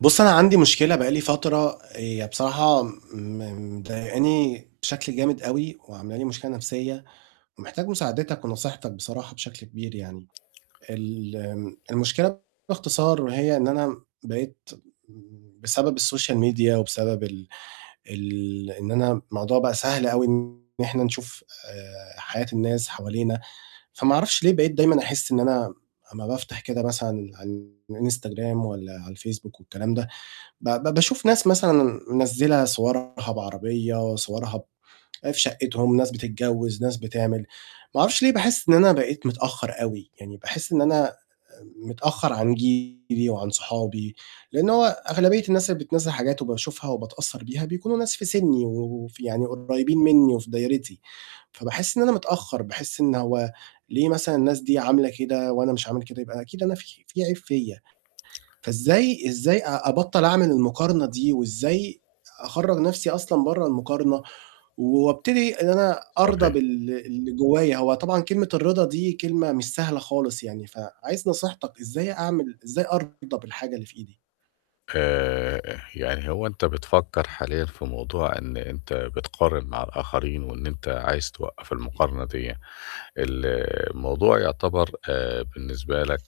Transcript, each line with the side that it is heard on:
right: بُصّ، أنا عندي مشكلة بقى لي فترة هي بصراحة م مضايقاني بشكل جامد أوي وعاملة لي مشكلة نَفْسيّة، ومحتاج مساعدتك ونصيحتك بصراحة بشكل كبير يعني. الم المشكلة باختصار هي إن أنا بقيت بسبب الsocial media وبسبب ال ال إن أنا الموضوع بقى سهل أوي إن إحنا نشوف آآ حياة الناس حوالينا، فما أعرفش ليه بقيت دايمًا أحِس إن أنا أمّا بافتح كده مثلًا عن الInstagram والّا على الFacebook والكلام ده، ب ب باشوف ناس مثلًا منزِّلة صورها بعربية، صورها ب آآ في شقِّتهم، ناس بتتجوِّز، ناس بتعمل، ما أعرفش ليه باحِس إن أنا بقيت متأخّر أوي، يعني باحِس إن أنا متأخّر عن جيلي وعن صحابي، لإن هو أغلبية الناس اللي بتنزِّل حاجات وباشوفها وباتأثّر بيها بيكونوا ناس في سِنّي وف يعني قريبين منّي وفي دايرتي. فباحس إن أنا متأخر، باحس إن هو ليه مثلًا الناس دي عاملة كده وأنا مش عامل كده؟ يبقى أكيد أنا في في عيب فيّا، فإزاي إزاي أ أبطّل أعمل المقارنة دي وإزاي أخرّج نَفْسي أصلًا برّه المقارنة، وأبتدي إن أنا أرضى
left: صحيح.
right: بال اللي جوايّا؟ هو طبعًا كلمة الرِضا دي كلمة مش سهلة خالص يعني، فعايز نصيحتك، إزاي أعمل إزاي أرضى بالحاجة اللي في إيدي؟
left: آآ، آآ يعني هو أنت بتفكّر حاليًا في موضوع إن أنت بتقارن مع الآخرين، وإن أنت عايز توقَّف المقارنة ديّة. ال الموضوع يعتبر آآ بالنسبة لك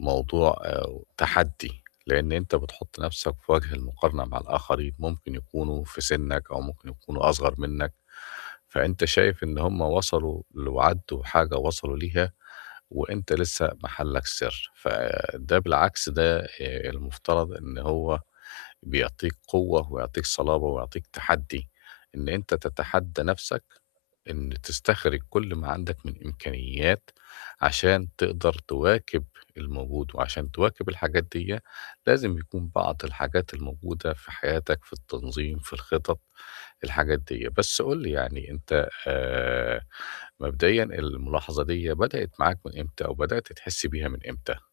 left: موضوع أو تحدّي، لإن أنت بتحُط نَفْسك في وَجه المقارنة مع الآخرين، ممكن يكونوا في سِنّك أو ممكن يكونوا أصغر منّك، فأنت شايف إن هم وصلوا [unintelligible] وحاجة وصلوا ليها، وأنت لسّه محلّك سِر. فده بالعكس ده آآ المفترض إن هو بيعطيك قوة ويعطيك صلابة ويعطيك تحدّي، إن أنت تتحدّى نَفْسك، إن تستخرج كل ما عندك من إمكانيات عشان تقدر تِواكِب الموجود وعشان تِواكِب الحاجات ديّة، لازم يكون بعض الحاجات الموجودة في حياتك في التنظيم، في الخِطَط، الحاجات ديّة. بس قُل لي يعني أنت آآ مبدئيًا الملاحظة ديّة بدأت معاك من إمتى أو بدأت تحِس بيها من امتى؟